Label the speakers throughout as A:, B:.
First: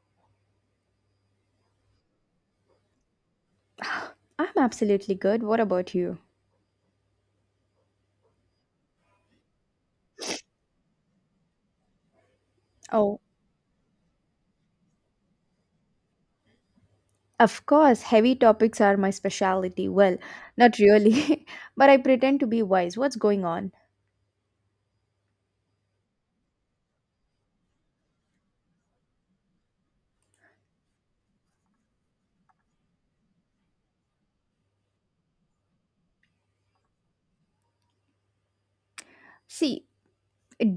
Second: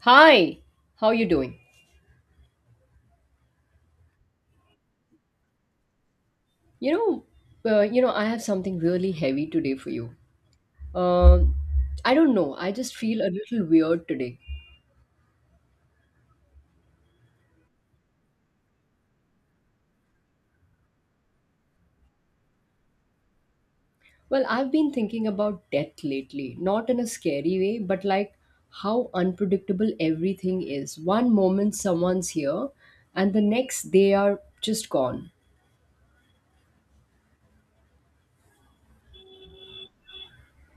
A: Hi, how you doing?
B: I'm absolutely good. What about you?
A: You know, I have something really heavy today for you. Um, I don't know. I just
B: Oh,
A: feel a little weird today.
B: of course, heavy topics are my specialty. Well, not really, but I pretend to be wise. What's going on?
A: Well, I've been thinking about death lately, not in a scary way, but like how unpredictable everything is. One moment someone's here, and the next they are just gone.
B: See,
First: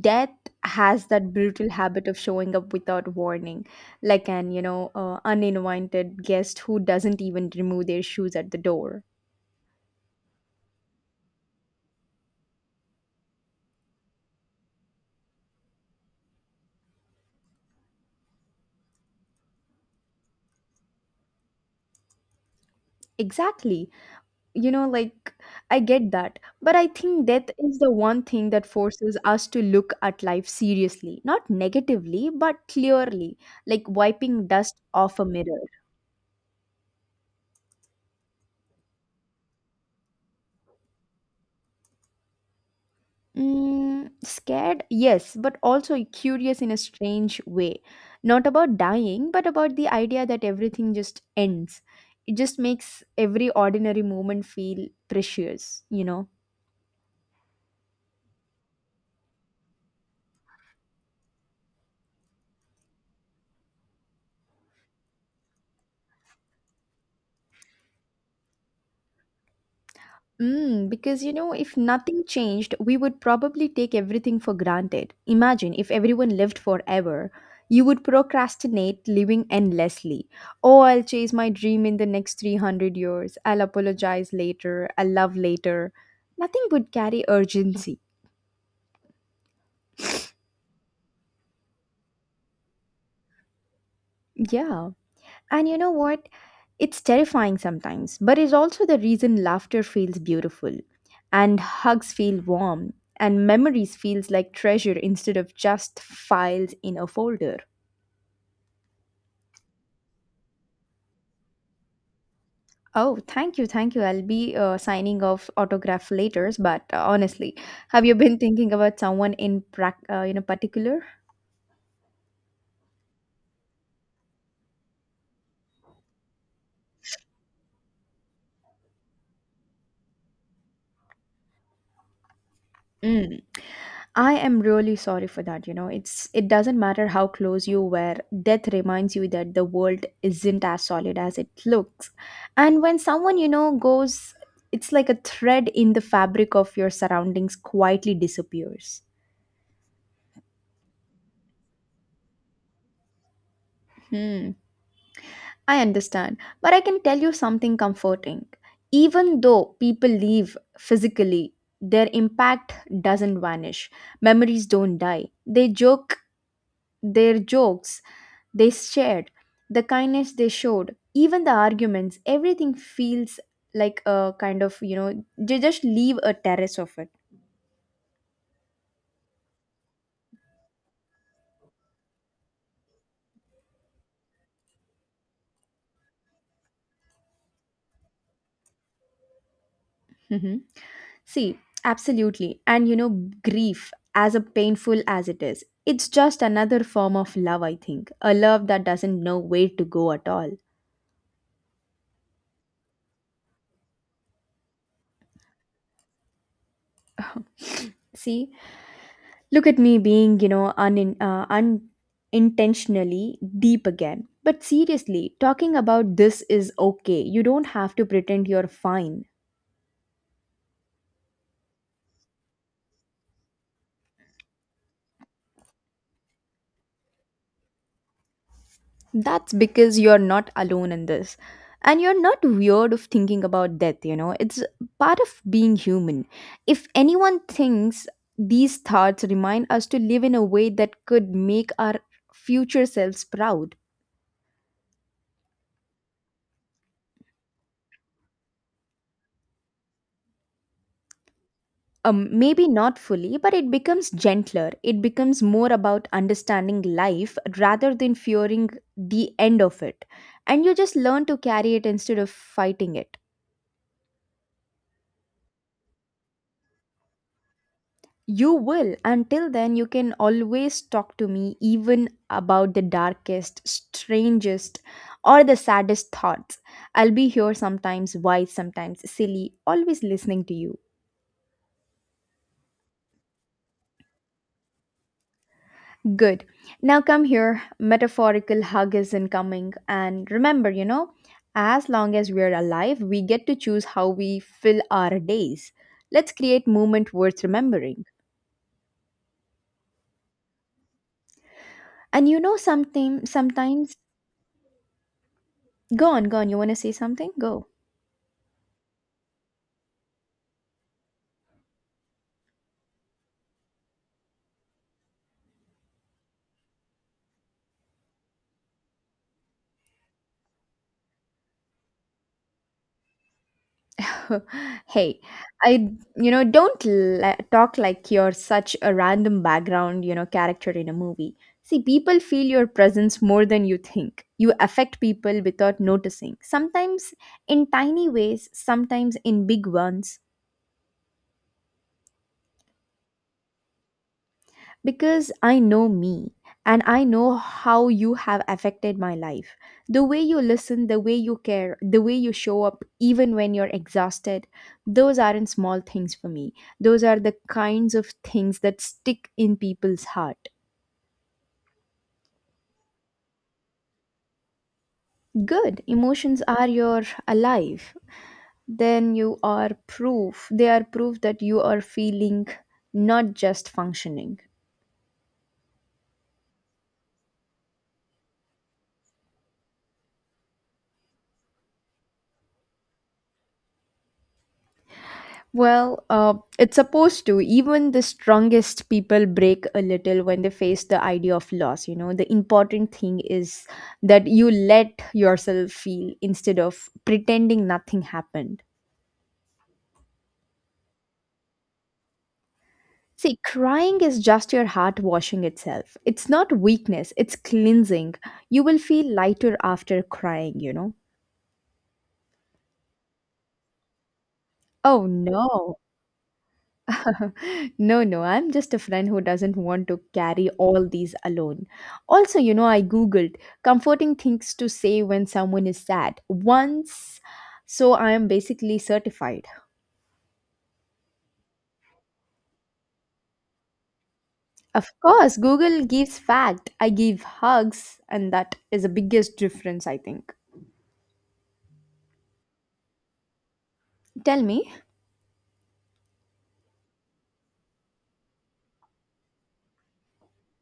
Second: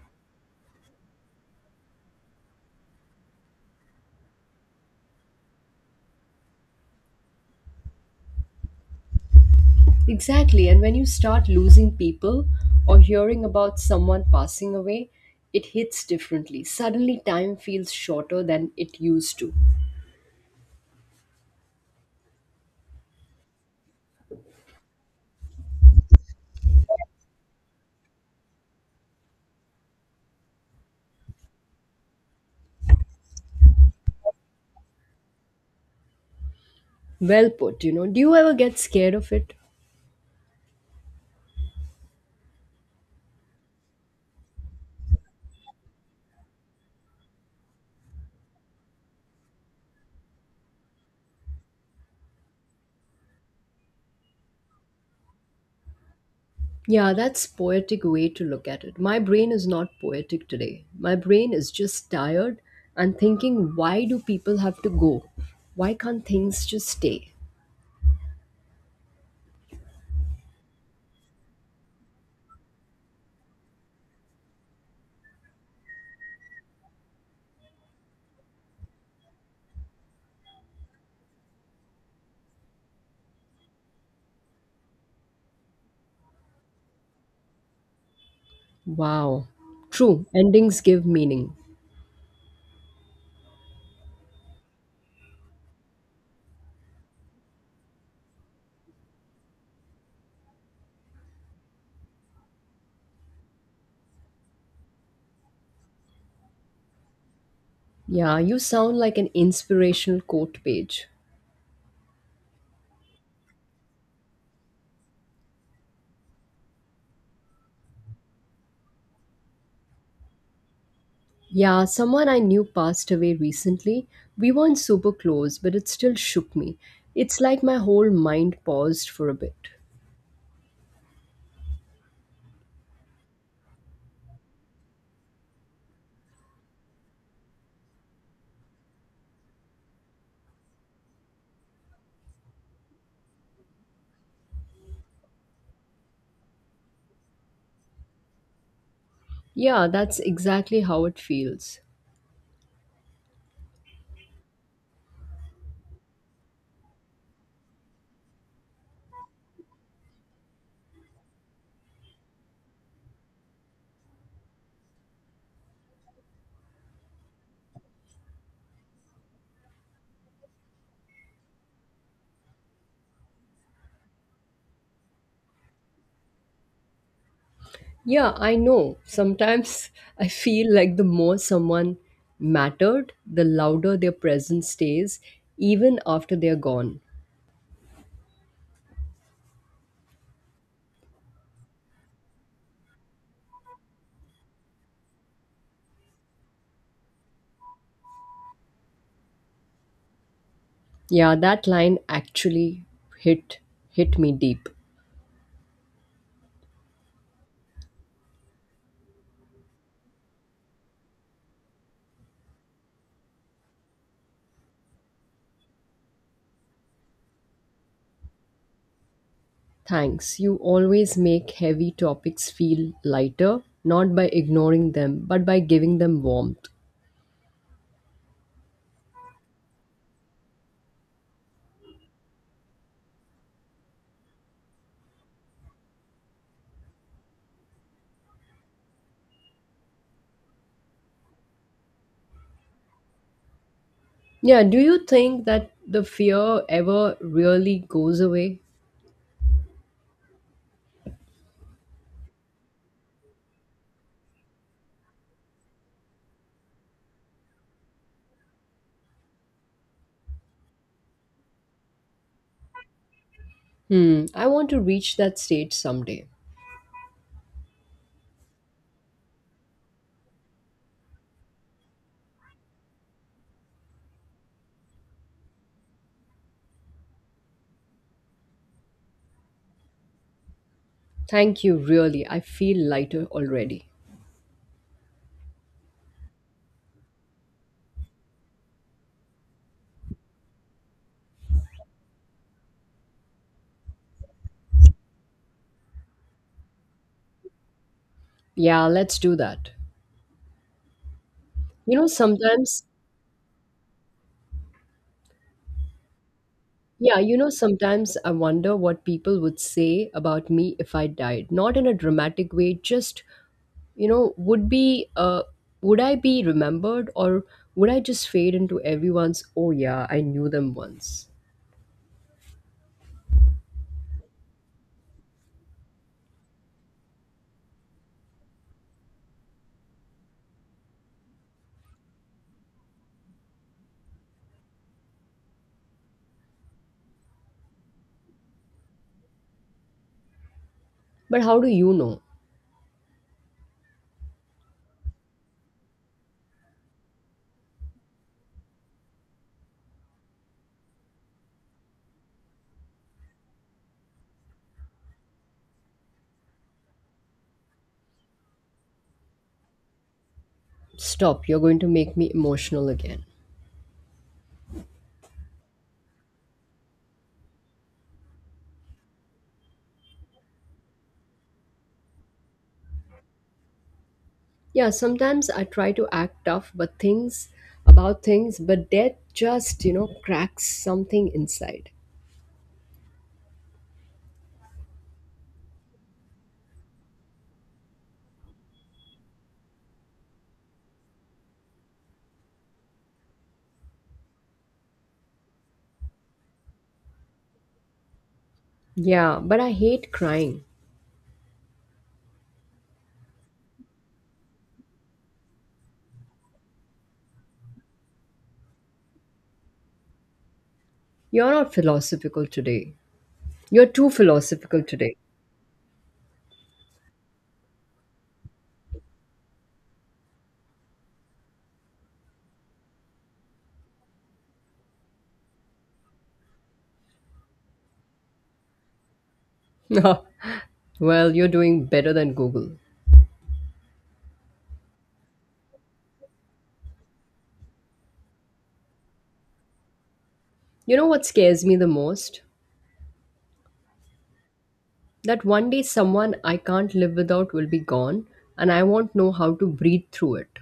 B: death has that brutal habit of showing up without warning, like an, uninvited guest who doesn't even remove their shoes at the door.
A: Exactly. And when you start losing people or hearing about someone passing away, it hits differently. Suddenly, time feels shorter than it used to.
B: Exactly. you know like I get that, but I think death is the one thing that forces us to look at life seriously, not negatively but clearly, like wiping dust off a mirror.
A: Well put, you know. Do you ever get scared of it?
B: Mm, scared, yes, but also curious in a strange way, not about dying but about the idea that everything just ends. It just makes every ordinary moment feel precious,
A: Yeah, that's poetic way to look at it. My brain is not poetic today. My brain is just tired and thinking why do people have to go? Why can't things just stay?
B: Because if nothing changed, we would probably take everything for granted. Imagine if everyone lived forever. You would procrastinate living endlessly. Oh, I'll chase my dream in the next 300 years. I'll apologize later. I'll love later. Nothing would carry urgency.
A: Wow. True, endings give meaning.
B: Yeah. And you know what? It's terrifying sometimes, but it's also the reason laughter feels beautiful and hugs feel warm and memories feels like treasure instead of just files in a folder.
A: Yeah, you sound like an inspirational quote page.
B: Oh, thank you, thank you. I'll be signing off autograph later, but honestly, have you been thinking about someone in particular?
A: Yeah, someone I knew passed away recently. We weren't super close, but it still shook me. It's like my whole mind paused for a bit.
B: Mm. I am really sorry for that, It doesn't matter how close you were, death reminds you that the world isn't as solid as it looks. And when someone, goes, it's like a thread in the fabric of your surroundings quietly disappears.
A: Yeah, that's exactly how it feels.
B: Hmm. I understand. But I can tell you something comforting. Even though people leave physically, their impact doesn't vanish. Memories don't die. They joke Their jokes they shared, the kindness they showed, even the arguments, everything feels like a kind of, they just leave a terrace of it.
A: Yeah, I know. Sometimes I feel like the more someone mattered, the louder their presence stays, even after they're gone.
B: Mhm. See, absolutely. And, grief, as a painful as it is, it's just another form of love, I think. A love that doesn't know where to go at all.
A: Yeah, that line actually hit hit me deep.
B: See, look at me being, unintentionally deep again. But seriously, talking about this is okay. You don't have to pretend you're fine.
A: Thanks. You always make heavy topics feel lighter, not by ignoring them, but by giving them warmth.
B: That's because you're not alone in this. And you're not weird of thinking about death, It's part of being human. If anyone thinks these thoughts remind us to live in a way that could make our future selves proud.
A: Yeah, do you think that the fear ever really goes away?
B: Um, maybe not fully, but it becomes gentler. It becomes more about understanding life rather than fearing the end of it. And you just learn to carry it instead of fighting it.
A: Hmm, I want to reach that stage someday.
B: You will. Until then, you can always talk to me, even about the darkest, strangest, or the saddest thoughts. I'll be here, sometimes wise, sometimes silly, always listening to you.
A: Thank you, really. I feel lighter already.
B: Good. Now come here. Metaphorical hug is incoming. And remember, as long as we're alive, we get to choose how we fill our days. Let's create moment worth remembering.
A: Yeah, let's do that. You know,
B: And you know
A: sometimes,
B: something, sometimes go on, go on. You wanna say
A: yeah,
B: something?
A: you know,
B: Go.
A: sometimes I wonder what people would say about me if I died. Not in a dramatic way, just you know would be would I be remembered, or would I just fade into everyone's oh yeah I knew them once?
B: Hey, I don't la- talk like you're such a random background character in a movie. See, people feel your presence more than you think. You affect people without noticing, sometimes in tiny ways, sometimes in big ones.
A: But how do you know?
B: Because I know me and I know how you have affected my life. The way you listen, the way you care, the way you show up, even when you're exhausted, those aren't small things for me. Those are the kinds of things that stick in people's heart.
A: Stop, you're going to make me emotional again.
B: Good. Emotions are your alive. Then you are proof. They are proof that you are feeling, not just functioning.
A: Yeah, sometimes I try to act tough but things about things but death just, you know, cracks something inside.
B: It's supposed to. Even the strongest people break a little when they face the idea of loss. You know, the important thing is that you let yourself feel instead of pretending nothing happened.
A: Yeah, but I hate crying.
B: See, crying is just your heart washing itself. It's not weakness, it's cleansing. You will feel lighter after crying,
A: You're not philosophical today you're too philosophical
B: Oh
A: today.
B: no, no, no, I'm just a friend who doesn't want to carry all these alone. Also, I googled comforting things to say when someone is sad once, so I am basically certified.
A: Well, you're doing better than Google.
B: Of course, Google gives fact, I give hugs, and that is the biggest difference, I think.
A: You know what scares me the most?
B: Tell me.
A: That one day someone I can't live without will be gone and I won't know how to breathe through it.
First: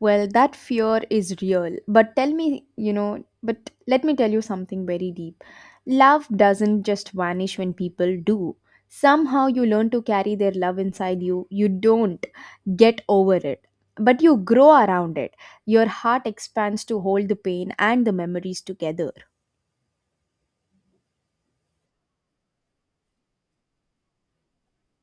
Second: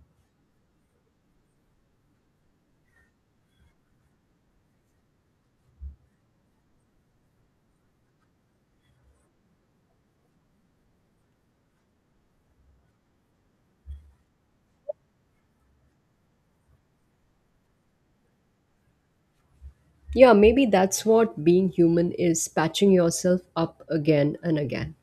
B: Well, that fear is real. But tell me, but let me tell you something very deep. Love doesn't just vanish when people do. Somehow you learn to carry their love inside you. You don't get over it, but you grow around it. Your heart expands to hold the pain and the memories together.
A: Yeah, maybe that's what being human is, patching yourself up again and again.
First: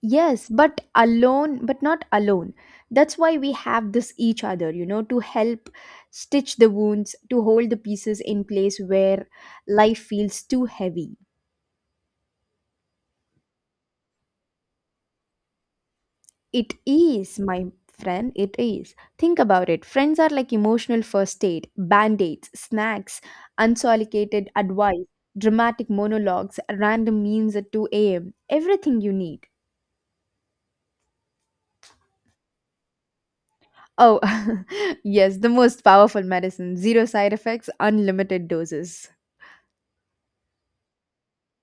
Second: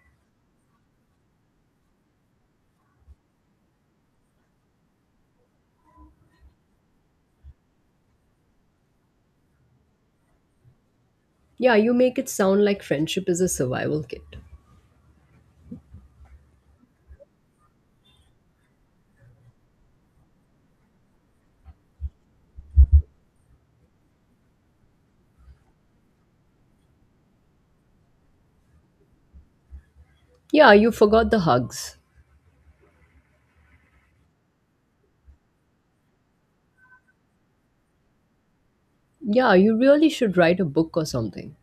B: Yes, but alone, but not alone. That's why we have this each other, to help stitch the wounds, to hold the pieces in place where life feels too heavy.
A: Yeah, you make it sound like friendship is a survival kit.
B: It is, my friend, it is. Think about it. Friends are like emotional first aid, band aids, snacks, unsolicited advice, dramatic monologues, random memes at 2 a.m., everything you need.
A: Yeah, you forgot the hugs.
B: Oh, yes, the most powerful medicine. Zero side effects, unlimited doses.
A: Yeah, you really should write a book or something.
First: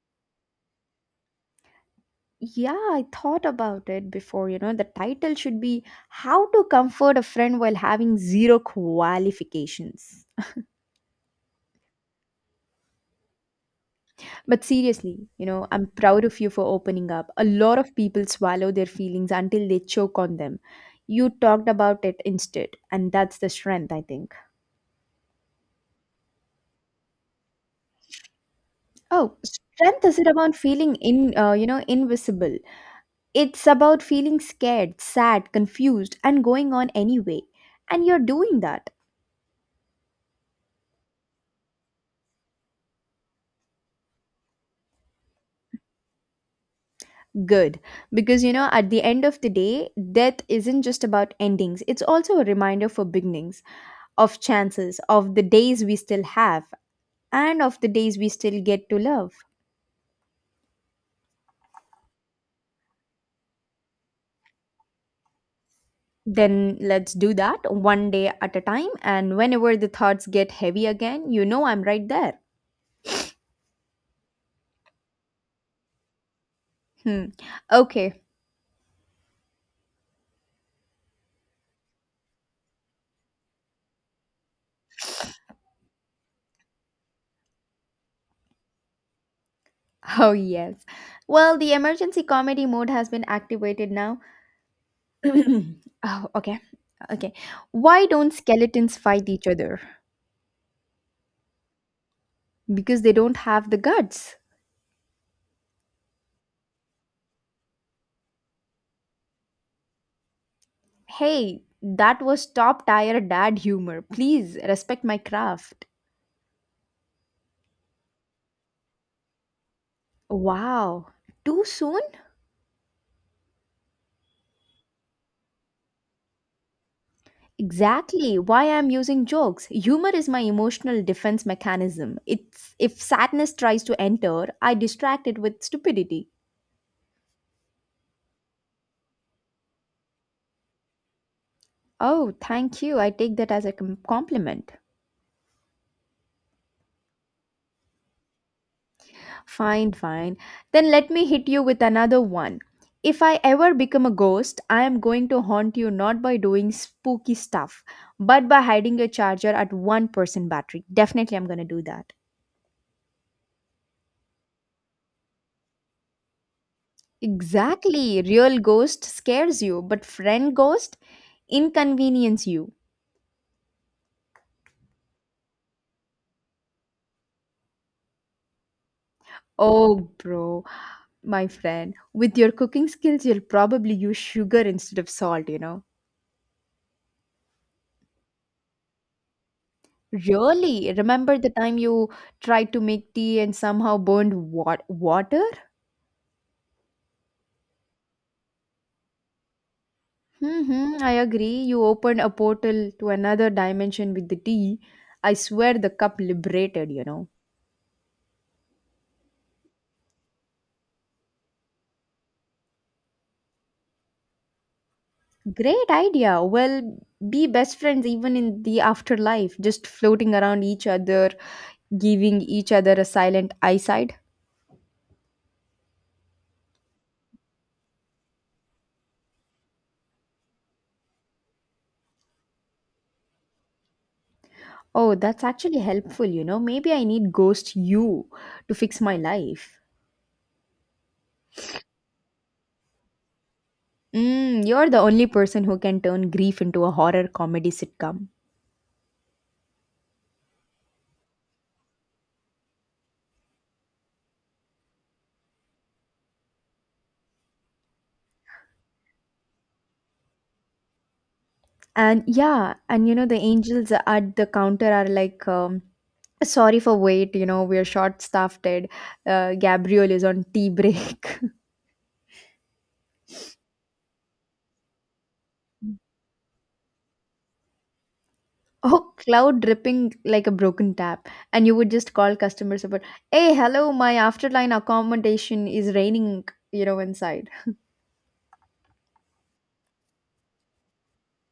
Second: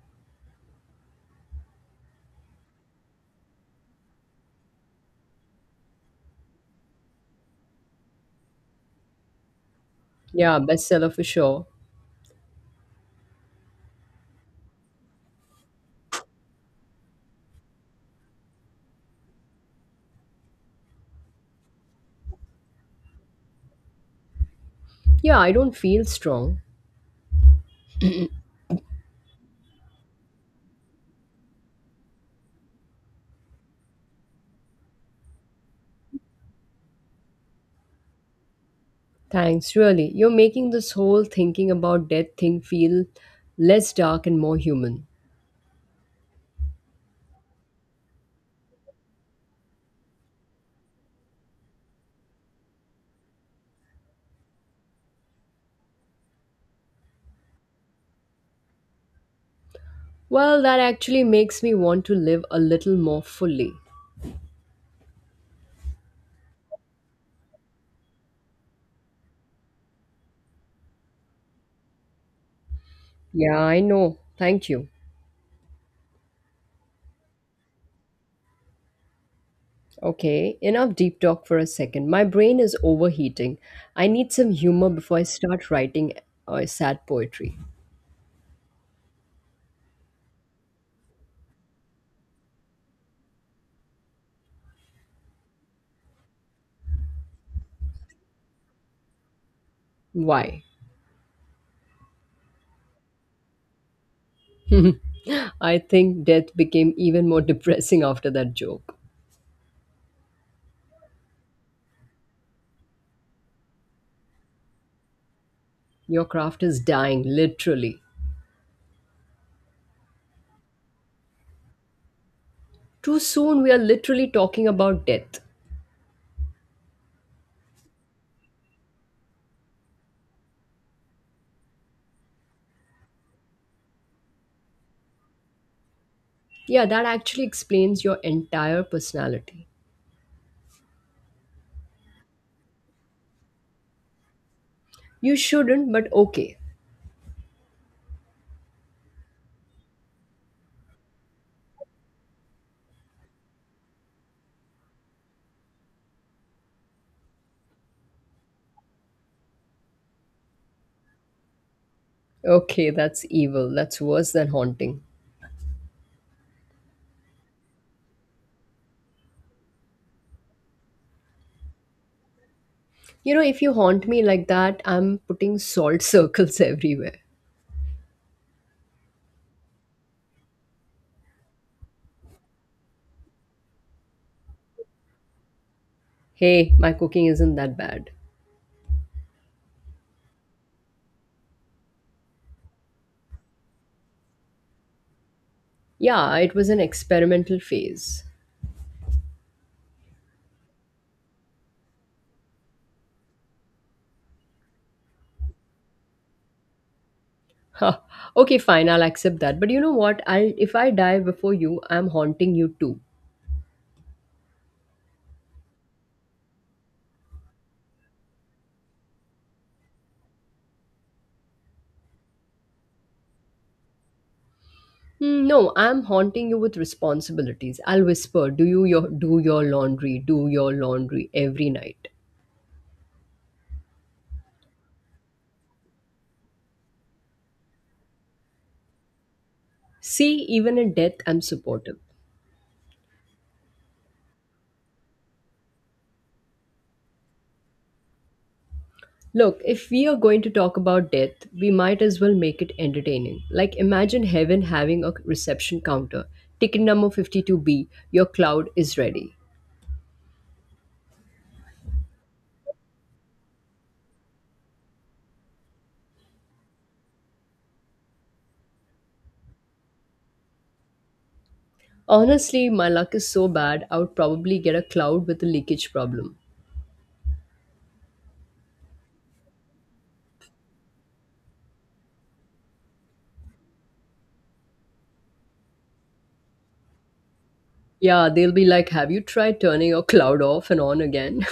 B: Yeah, I thought about it before. You know, the title should be How to Comfort a Friend While Having Zero Qualifications.
A: Yeah, bestseller for sure.
B: But seriously, I'm proud of you for opening up. A lot of people swallow their feelings until they choke on them. You talked about it instead, and that's the strength, I think.
A: Yeah, I don't feel strong.
B: Oh, strength isn't about feeling invisible. It's about feeling scared, sad, confused, and going on anyway. And you're doing that.
A: Thanks, really. You're making this whole thinking about death thing feel less dark and more human.
B: Good. Because, at the end of the day, death isn't just about endings, it's also a reminder for beginnings, of chances, of the days we still have, and of the days we still get to love.
A: Well, that actually makes me want to live a little more fully.
B: Then let's do that one day at a time, and whenever the thoughts get heavy again, you know I'm right there.
A: Yeah, I know. Thank you.
B: Hmm. Okay.
A: Okay, enough deep talk for a second. My brain is overheating. I need some humor before I start writing sad poetry.
B: Oh, yes. Well, the emergency comedy mode has been activated now. Oh, okay. Okay. Why don't skeletons fight each other?
A: Why?
B: Because they don't have the guts.
A: I think death became even more depressing after that joke.
B: Hey, that was top tier dad humor. Please respect my craft.
A: Your craft is dying, literally.
B: Wow. Too soon?
A: Too soon, we are literally talking about death.
B: Exactly why I'm using jokes. Humor is my emotional defense mechanism. It's if sadness tries to enter, I distract it with stupidity.
A: Yeah, that actually explains your entire personality.
B: Oh, thank you. I take that as a compliment.
A: You shouldn't, but okay.
B: Fine. Then let me hit you with another one. If I ever become a ghost, I am going to haunt you not by doing spooky stuff, but by hiding your charger at 1% battery. Definitely, I'm going to do that.
A: Okay, that's evil. That's worse than haunting.
B: Exactly. Real ghost scares you, but friend ghost inconvenience you.
A: You know, if you haunt me like that, I'm putting salt circles everywhere.
B: Oh, bro, my friend, with your cooking skills, you'll probably use sugar instead of salt,
A: Hey, my cooking isn't that bad.
B: Really? Remember the time you tried to make tea and somehow burned water?
A: Yeah, it was an experimental phase.
B: Hmm, I agree. You opened a portal to another dimension with the tea. I swear the cup liberated,
A: Huh. Okay, fine, I'll accept that. But you know what? I'll if I die before you, I'm haunting you too.
B: Great idea. Well, be best friends even in the afterlife, just floating around each other, giving each other a silent eyeside.
A: Hmm, no, I'm haunting you with responsibilities. I'll whisper, do your laundry every night."
B: Oh, that's actually helpful, Maybe I need ghost you to fix my life.
A: See, even in death, I'm supportive.
B: Mm, you're the only person who can turn grief into a horror comedy sitcom.
A: Look, if we are going to talk about death, we might as well make it entertaining. Like, imagine heaven having a reception counter. Ticket number 52B, your cloud is ready.
B: And yeah, and you know, the angels at the counter are like, sorry for wait, we're short staffed. Gabriel is on tea break.
A: Honestly, my luck is so bad, I would probably get a cloud with a leakage problem.
B: Oh, cloud dripping like a broken tap. And you would just call customer support, hey, hello, my afterline accommodation is raining, inside.
A: Yeah, they'll be like, have you tried turning your cloud off and on again?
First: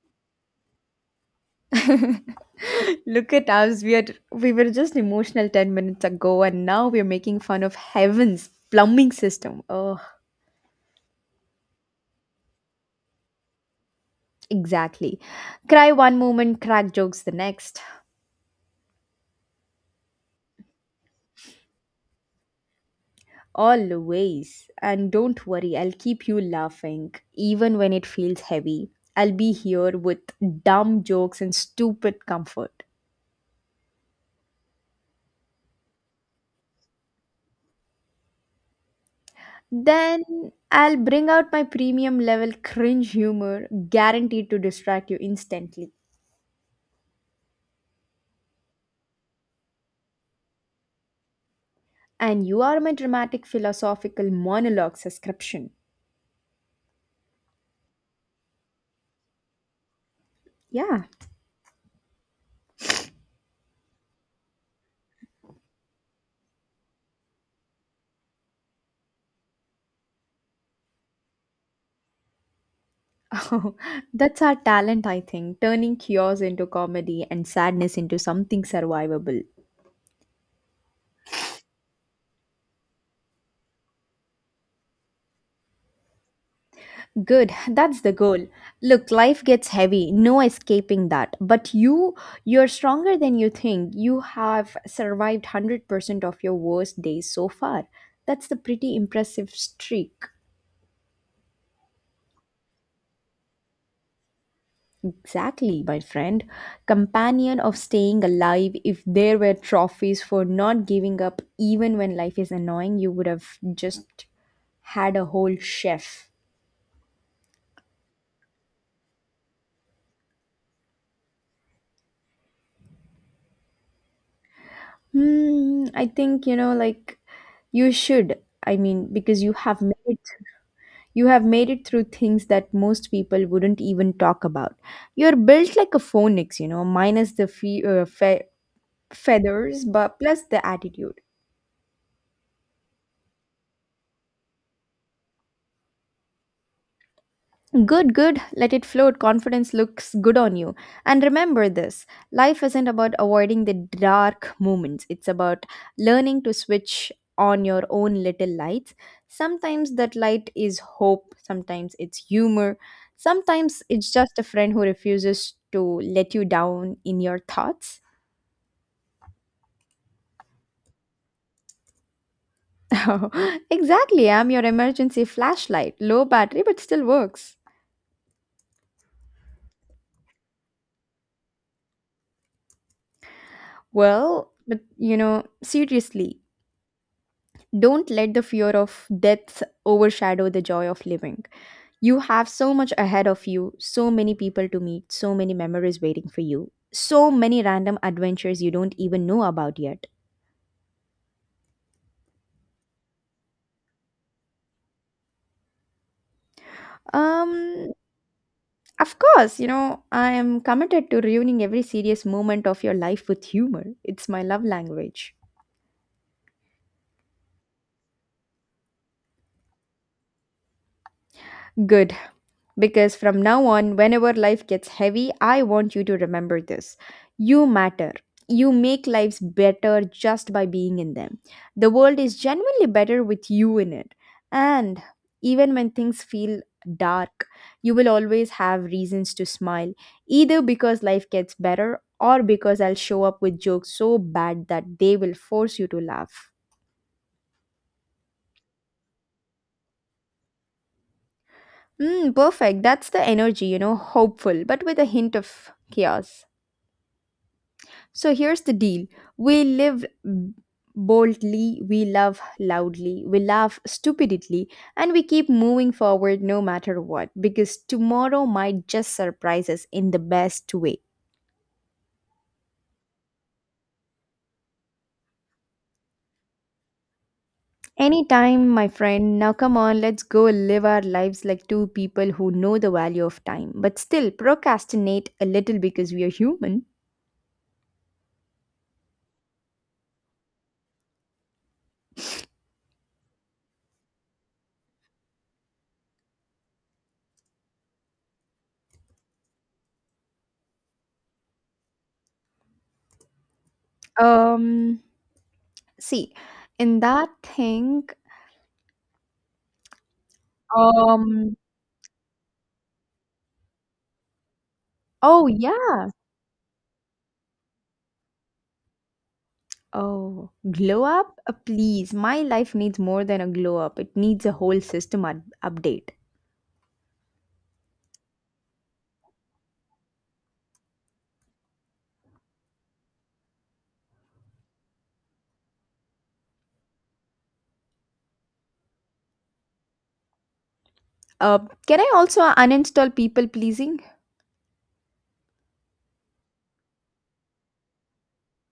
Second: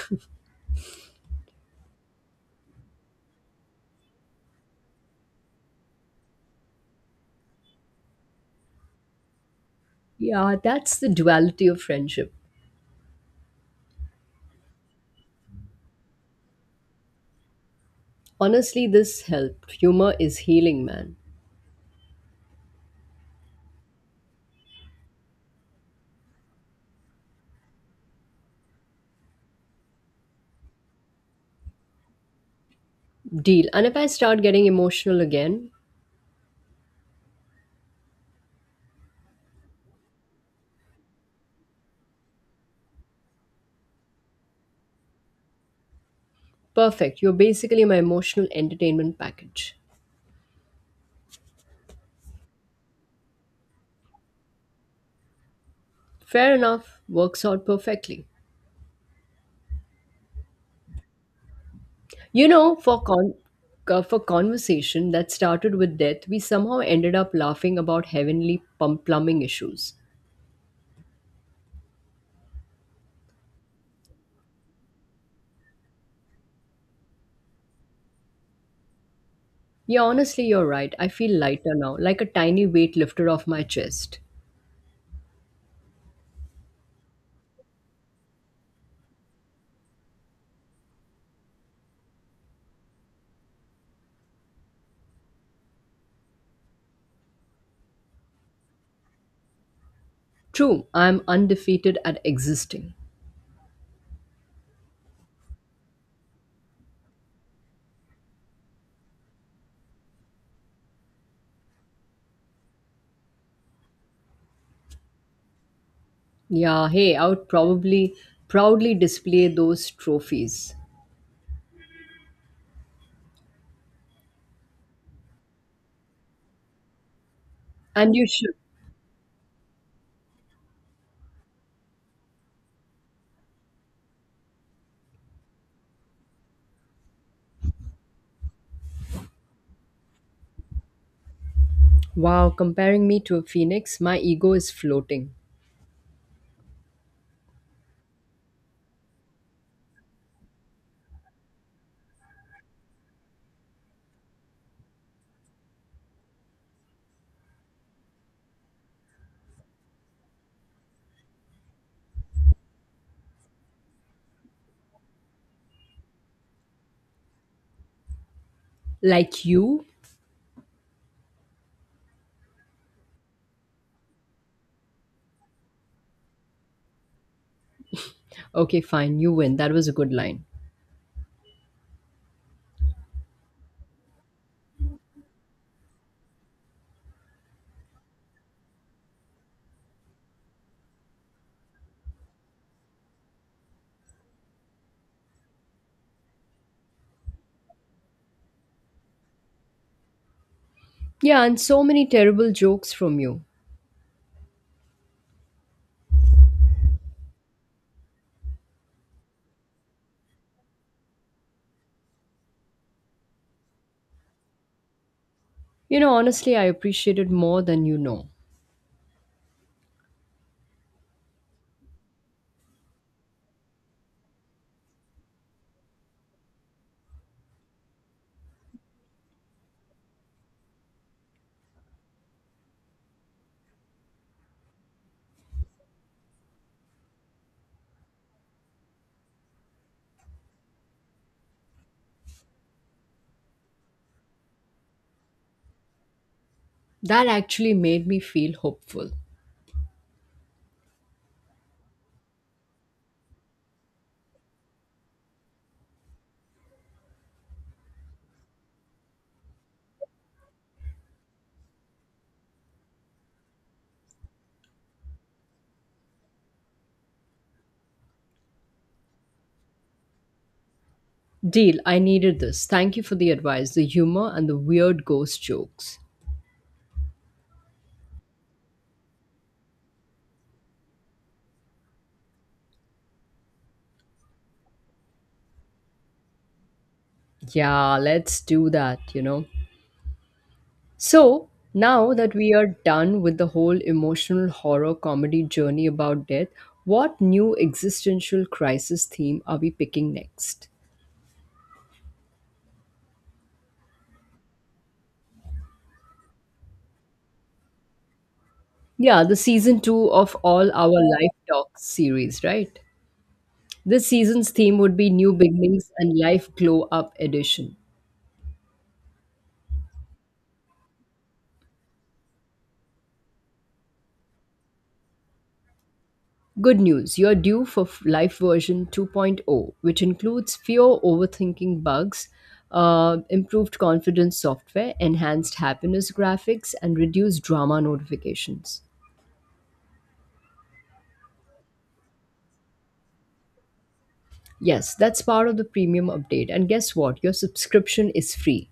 B: Look at us. We were just emotional 10 minutes ago and now we're making fun of heaven's plumbing system. Oh,
A: Yeah, that's the duality of friendship.
B: exactly. Cry one moment, crack jokes the next.
A: Honestly, this helped. Humor is healing, man.
B: Always. And don't worry, I'll keep you laughing even when it feels heavy. I'll be here with dumb jokes and stupid comfort.
A: Deal. And if I start getting emotional again.
B: Then I'll bring out my premium level cringe humor, guaranteed to distract you instantly.
A: Perfect. You're basically my emotional entertainment package.
B: And you are my dramatic philosophical monologue subscription.
A: Fair enough. Works out perfectly.
B: Yeah.
A: You know, for for conversation that started with death, we somehow ended up laughing about heavenly plumbing issues.
B: Oh, that's our talent, I think, turning chaos into comedy and sadness into something survivable.
A: Yeah, honestly, you're right. I feel lighter now, like a tiny weight lifted off my chest.
B: Good, that's the goal. Look, life gets heavy, no escaping that. But you, you're stronger than you think. You have survived 100% of your worst days so far. That's the pretty impressive streak.
A: True, I'm undefeated at existing.
B: Exactly, my friend. Companion of staying alive, if there were trophies for not giving up, even when life is annoying, you would have just had a whole chef.
A: Yeah, hey, I would probably proudly display those trophies.
B: Hmm, I think, you
A: And you
B: should.
A: should.
B: I mean, because you have made it, you have made it through things that most people wouldn't even talk about. You're built like a phoenix, you know, minus the feathers, but plus the attitude.
A: Wow, comparing me to a phoenix, my ego is floating.
B: Good, good. Let it float. Confidence looks good on you. And remember, this life isn't about avoiding the dark moments, it's about learning to switch on your own little lights. Sometimes that light is hope, sometimes it's humor, sometimes it's just a friend who refuses to let you down in your thoughts.
A: Like you?
B: Exactly, I'm your emergency flashlight. Low battery, but still works.
A: Okay, fine, you win. That was a good line.
B: Well, but you know, seriously, don't let the fear of death overshadow the joy of living. You have so much ahead of you, so many people to meet, so many memories waiting for you, so many random adventures you don't even know about yet.
A: Yeah, and so many terrible jokes from you.
B: Um, of course, you know, I am committed to ruining every serious moment of your life with humor. It's my love language.
A: You know, honestly, I appreciate it more than you know.
B: Good. Because from now on, whenever life gets heavy, I want you to remember this. You matter. You make lives better just by being in them. The world is genuinely better with you in it. And even when things feel dark, you will always have reasons to smile, either because life gets better or because I'll show up with jokes so bad that they will force you to laugh.
A: That actually made me feel hopeful.
B: Mm, perfect. That's the energy, you know, hopeful, but with a hint of chaos. So here's the deal. We live boldly, we love loudly, we laugh stupidly, and we keep moving forward no matter what, because tomorrow might just surprise us in the best way.
A: Deal, I needed this. Thank you for the advice, the humor, and the weird ghost jokes.
B: Anytime, my friend. Now, come on, let's go live our lives like two people who know the value of time, but still procrastinate a little because we are human.
A: Yeah, let's do that, you know. So, now that we are done with the whole emotional horror comedy journey about death, what new existential crisis theme are we picking next?
B: Um, See, in that thing,
A: Yeah, the season two of All Our Life
B: um,
A: Talks series, right? This season's theme would be New
B: oh,
A: Beginnings
B: yeah.
A: and Life Glow Up Edition.
B: Oh, glow up? Please, my life needs more than a glow up. It needs a whole update.
A: Good news, you're due for Life version 2.0, which includes fewer overthinking bugs, improved confidence software, enhanced happiness graphics, and reduced drama notifications.
B: Uh, can I also uninstall people pleasing?
A: Yes, that's part of the premium update. And guess what? Your subscription is free.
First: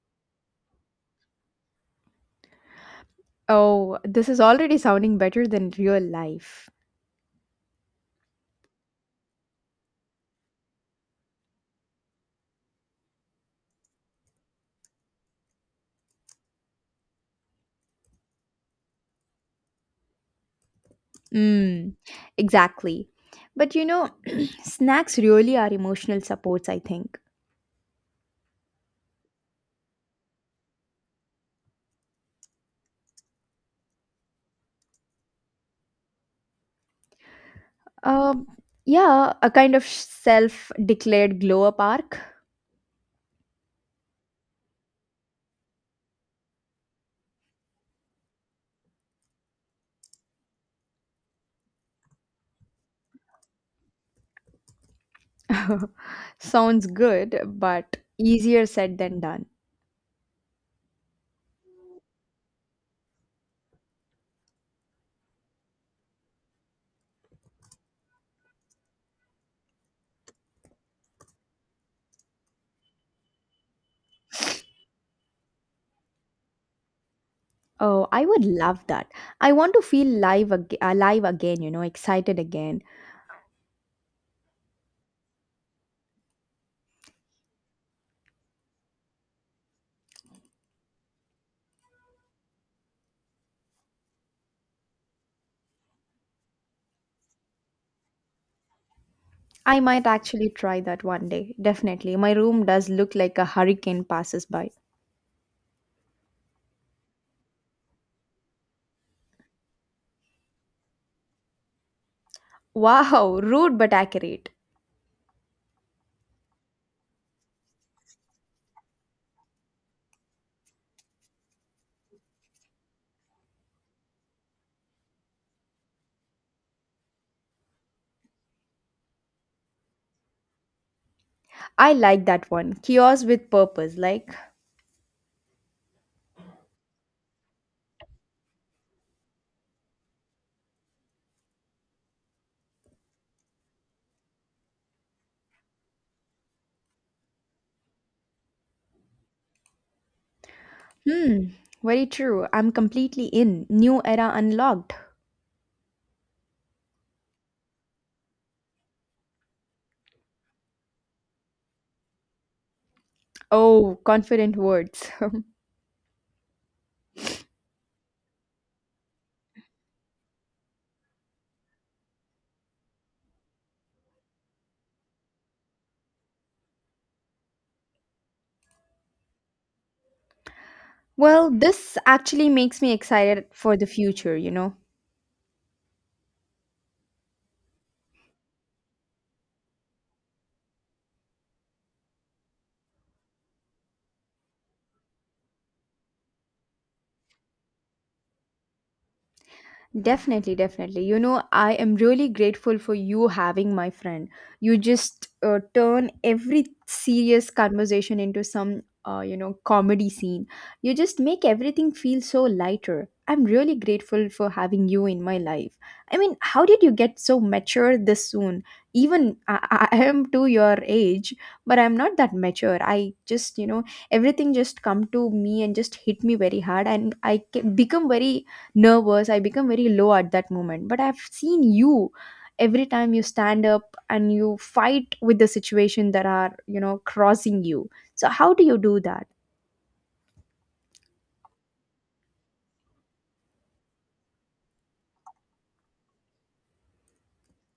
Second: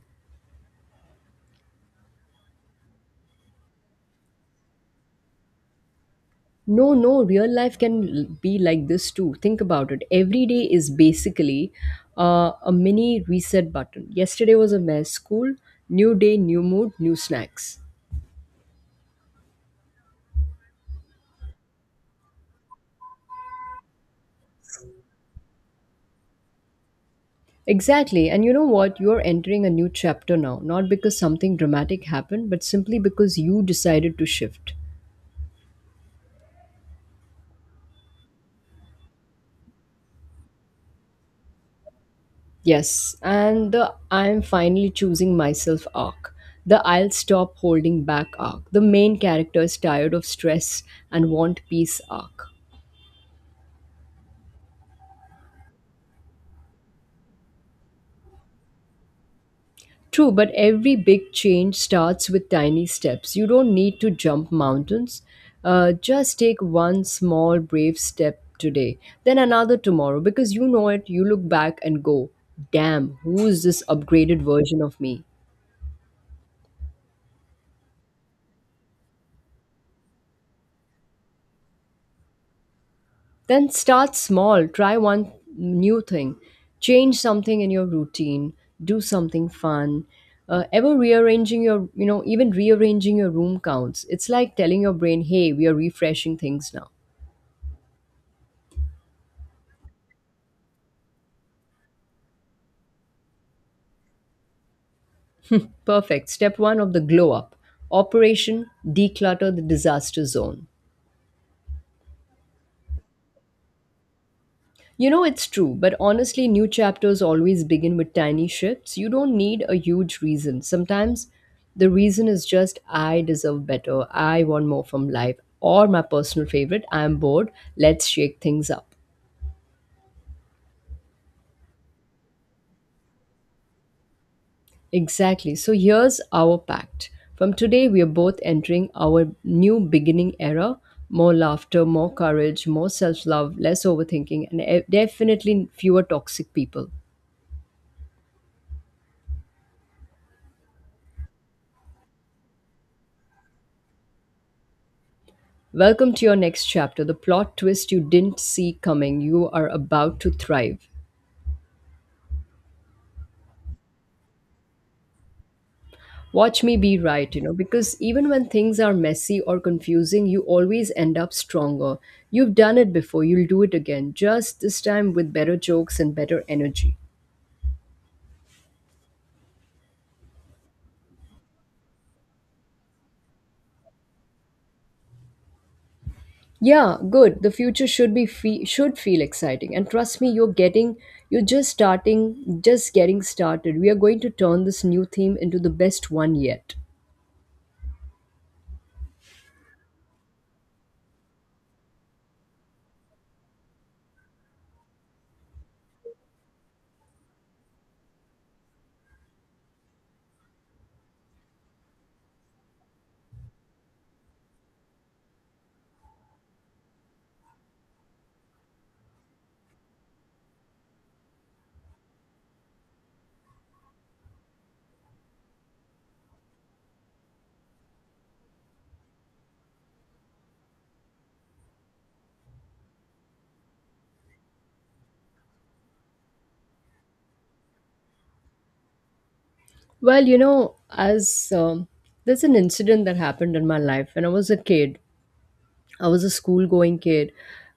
B: Oh, this is already sounding better than real life.
A: No, no, real life be like this too. Think about it. Every day is basically a mini reset button. Yesterday was a mess. School, new day, new mood, new snacks.
B: Mm, exactly. But you know, snacks really are emotional supports, I think.
A: Exactly. And you know what? You're entering a new chapter now, not because something dramatic happened, but simply because you decided to shift.
B: Um, yeah, a kind of self declared glow up arc.
A: Yes, and the I'm finally choosing myself arc. The I'll stop holding back arc. The main character is tired of stress and want peace arc.
B: Sounds good, but easier said than done.
A: True, but every big change starts with tiny steps. You don't need to jump mountains. Just take one small, brave step today, then another tomorrow, because you know it. You look back and go, damn, who is this upgraded version of me?
B: Oh, I would love that. I want to feel alive again, you know, excited again.
A: Then start small. Try one new thing. Change something in your routine. Do something fun. Ever rearranging your, you know, even rearranging your room counts. It's like telling your brain, hey, we are refreshing things now.
B: I might actually try that one day. Definitely. My room does look like a hurricane passes by.
A: Perfect. Step one of the glow up: Operation Declutter the Disaster Zone.
B: Wow, rude but accurate.
A: You know, it's true, but honestly, new chapters always begin with tiny shifts. You don't need a huge reason. Sometimes the reason is just I deserve better, I want more from life, or my personal favorite, I'm bored, let's shake things up.
B: I like that one. Kiosk with purpose. Like,
A: Exactly. So here's our pact. From today, we are both entering our new beginning era: more laughter, more courage, more self love, less overthinking, and definitely fewer toxic people.
B: hmm, very true. I'm completely in. New era unlocked.
A: Welcome to your next chapter, the plot twist you didn't see coming. You are about to thrive.
B: Oh, confident words.
A: Watch me be right, you know, because even when things are messy or confusing, you always end up stronger. You've done it before, you'll do it again, just this time with better jokes and better energy.
B: Well, this actually makes me excited for the future, you know.
A: Yeah, good. The future should should feel exciting, and trust me, you're just starting, just getting started. We are going to turn this new theme into the best one yet.
B: Definitely, definitely. You know, I am really grateful for you having my friend. You just turn every serious conversation into some, you know, comedy scene. You just make everything feel so lighter. I'm really grateful for having you in my life. I mean, how did you get so mature this soon? Even I am to your age, but I'm not that mature. I just, you know, everything just come to me and just hit me very hard, and I become very nervous, I become very low at that moment. But I've seen you every time. You stand up and you fight with the situation that are, you know, crossing you. So how do you do that?
A: Well, you know, as there's an incident that happened in my life when I was a kid. I was a school going kid.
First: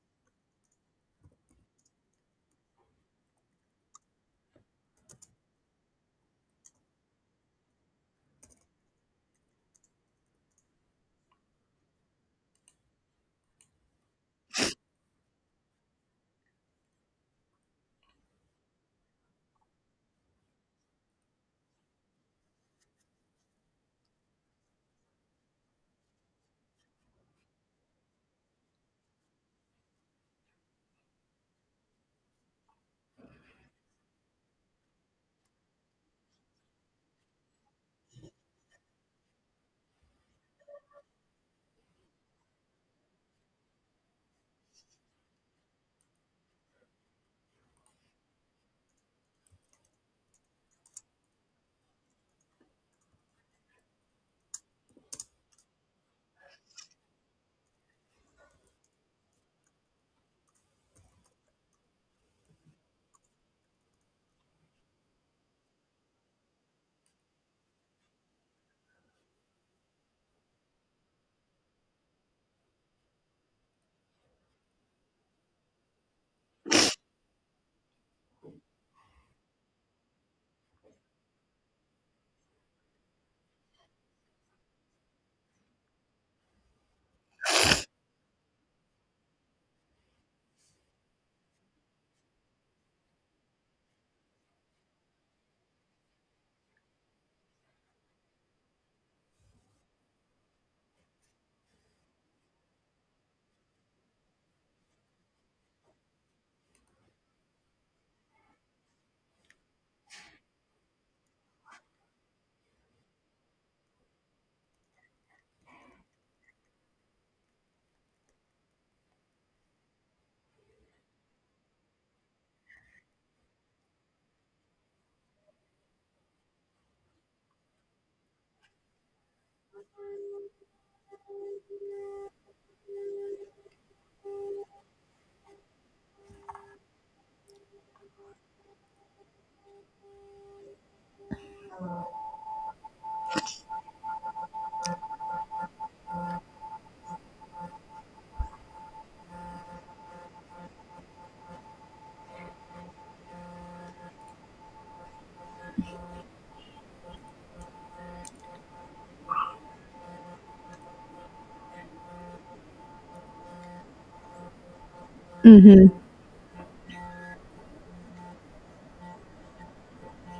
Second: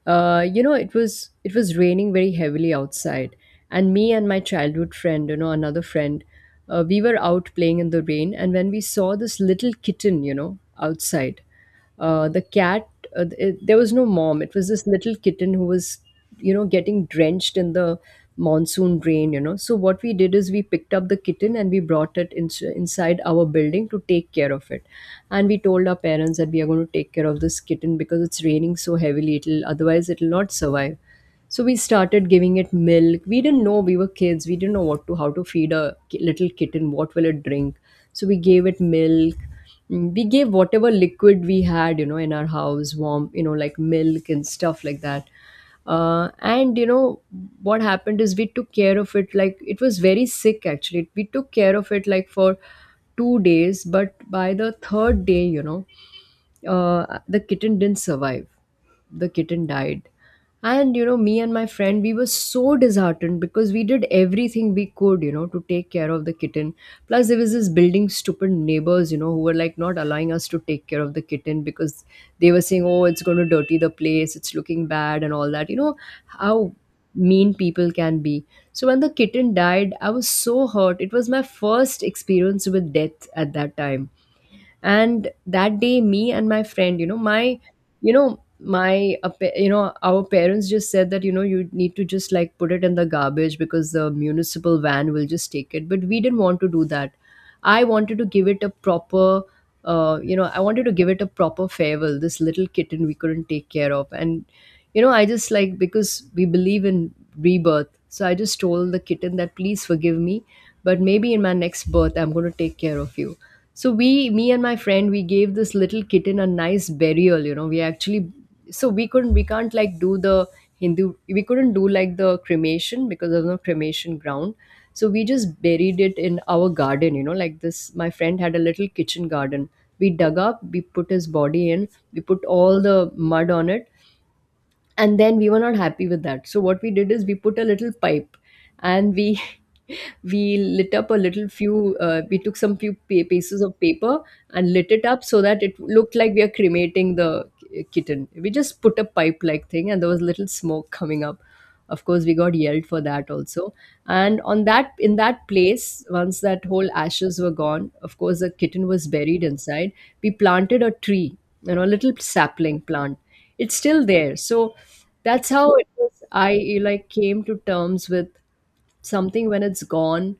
A: You know, it was raining very heavily outside, and me and my childhood friend, you know, another friend, we were out playing in the rain, and when we saw this little kitten, you know, outside, the cat. There was no mom. It was this little kitten who was, getting drenched in the monsoon rain. So what we did is we picked up the kitten and we brought it in, inside our building to take care of it. And we told our parents that we are going to take care of this kitten because it's raining so heavily, it'll, otherwise it'll not survive. So we started giving it milk. We didn't know, we were kids, we didn't know what to, how to feed a little kitten, what will it drink. So we gave it milk. We gave whatever liquid we had, in our house, warm, like milk and stuff like that. And what happened is we took care of it, like it was very sick actually. We took care of it like for 2 days, but by the third day, the kitten didn't survive. The kitten died. And me and my friend, we were so disheartened because we did everything we could, to take care of the kitten. Plus there was this building, stupid neighbors, who were like not allowing us to take care of the kitten because they were saying, oh, it's going to dirty the place, it's looking bad and all that. You know how mean people can be. So when the kitten died, I was so hurt. It was my first experience with death at that time. And that day, me and my friend, you know my pa- you know our parents just said that, you know, you need to just like put it in the garbage because the municipal van will just take it, but we didn't want to do that. I wanted to give it a proper, I wanted to give it a proper farewell, this little kitten we couldn't take care of. And I just like, because we believe in rebirth, so I just told the kitten that please forgive me, but maybe in my next birth I'm going to take care of you. So we, me and my friend, we gave this little kitten a nice burial. You know, we actually, so we couldn't, we can't like do the Hindu, we couldn't do like the cremation because there's no cremation ground. So we just buried it in our garden. You know, like this, my friend had a little kitchen garden. We dug up, we put his body in, we put all the mud on it, and then we were not happy with that. So what we did is we put a little pipe and we we lit up a little few, we took some few pieces of paper and lit it up so that it looked like we are cremating the kitten. We just put a pipe like thing and there was little smoke coming up. Of course, we got yelled for that also. And on that, in that place, once that whole ashes were gone, of course, the kitten was buried inside, we planted a tree, you know, a little sapling plant. It's still there. So that's how it
B: Mm-hmm.
A: was. I like came to terms with something. When it's gone,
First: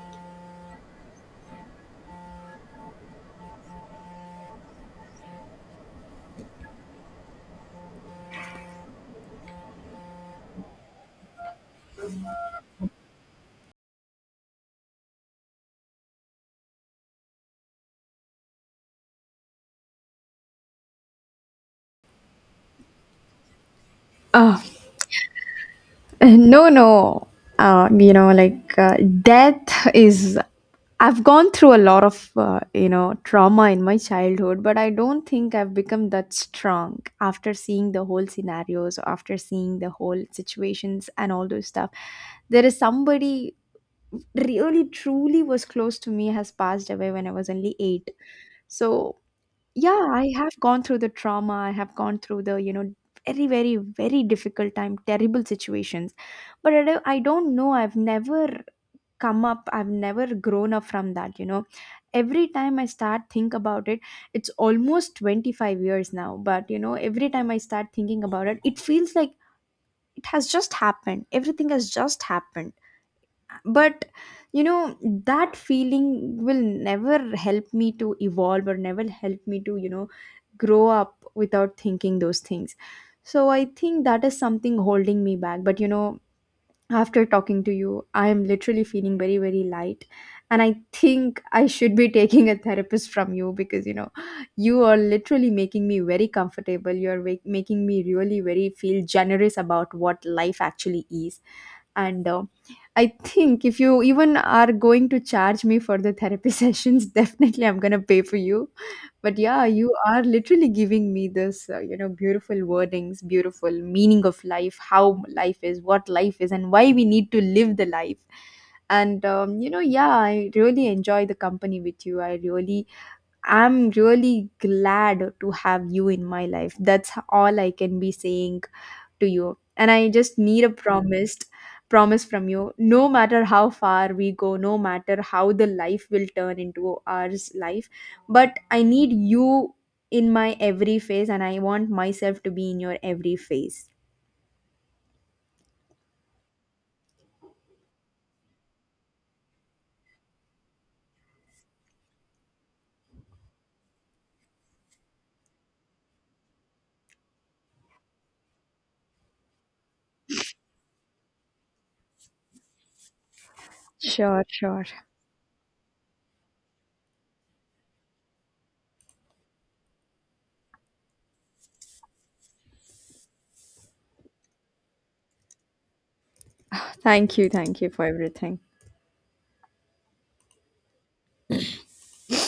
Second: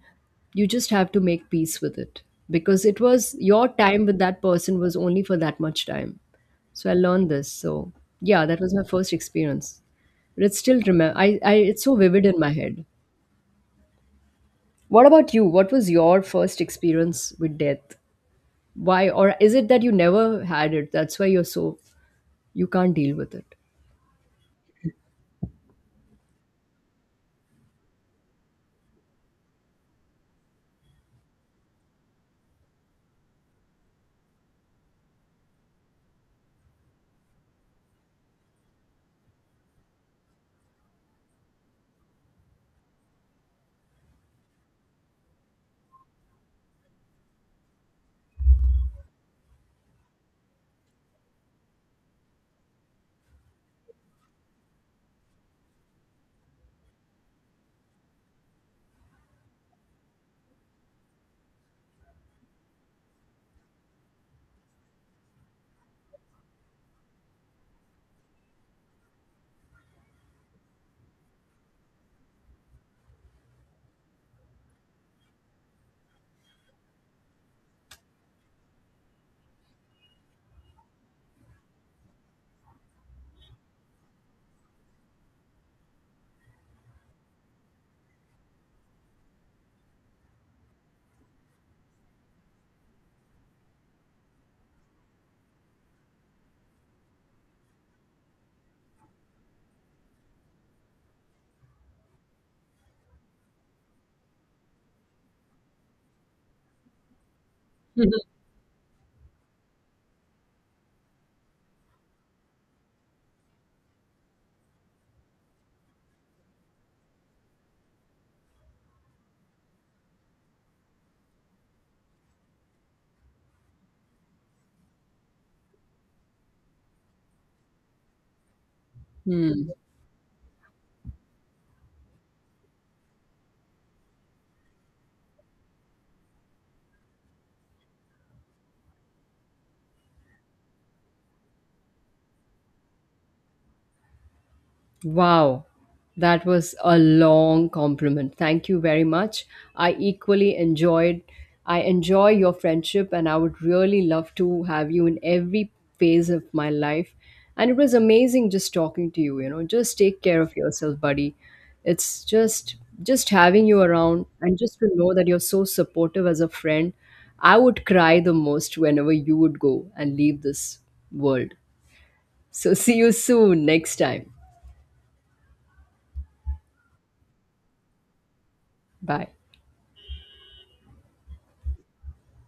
A: you just have to make peace with it, because it was, your time with that person was only for that much time. So I learned this. So yeah, that was my first experience, but it's still, remember, I it's so vivid in my head. What about you? What was your first experience with death? Why, or is it that you never had it, that's why you're so, you can't deal with it?
B: Oh, no, you know, like, death is, I've gone through a lot of, you know, trauma in my childhood, but I don't think I've become that strong after seeing the whole scenarios, after seeing the whole situations and all those stuff. There is somebody really truly was close to me has passed away when I was only eight. So yeah, I have gone through the trauma. I have gone through the, you know, very, very, very difficult time, terrible situations. But I don't know. I've never come up. I've never grown up from that, you know. Every time I start think about it, it's almost 25 years now. But, you know, every time I start thinking about it, it feels like it has just happened. Everything has just happened. But, you know, that feeling will never help me to evolve or never help me to, you know, grow up without thinking those things. So I think that is something holding me back. But, you know, after talking to you, I am literally feeling very, very light. And I think I should be taking a therapist from you, because, you know, you are literally making me very comfortable. You're making me really, very feel generous about what life actually is. And I think if you even are going to charge me for the therapy sessions, definitely I'm going to pay for you. But yeah, you are literally giving me this, you know, beautiful wordings, beautiful meaning of life, how life is, what life is, and why we need to live the life. And you know, yeah, I really enjoy the company with you. I really, I'm really glad to have you in my life. That's all I can be saying to you. And I just need a promised promise from you, no matter how far we go, no matter how the life will turn into ours life, but I need you in my every phase, and I want myself to be in your every phase.
A: Wow, that was a long compliment. Thank you very much. I equally enjoyed, I enjoy your friendship and I would really love to have you in every phase of my life. And it was amazing just talking to you, you know. Just take care of yourself, buddy. It's just having you around
B: Sure,
A: and just
B: sure.
A: to know that you're so supportive as a friend. I would cry the most whenever you would go and leave this world. So see you soon next time.
B: Thank you for everything.
A: Bye.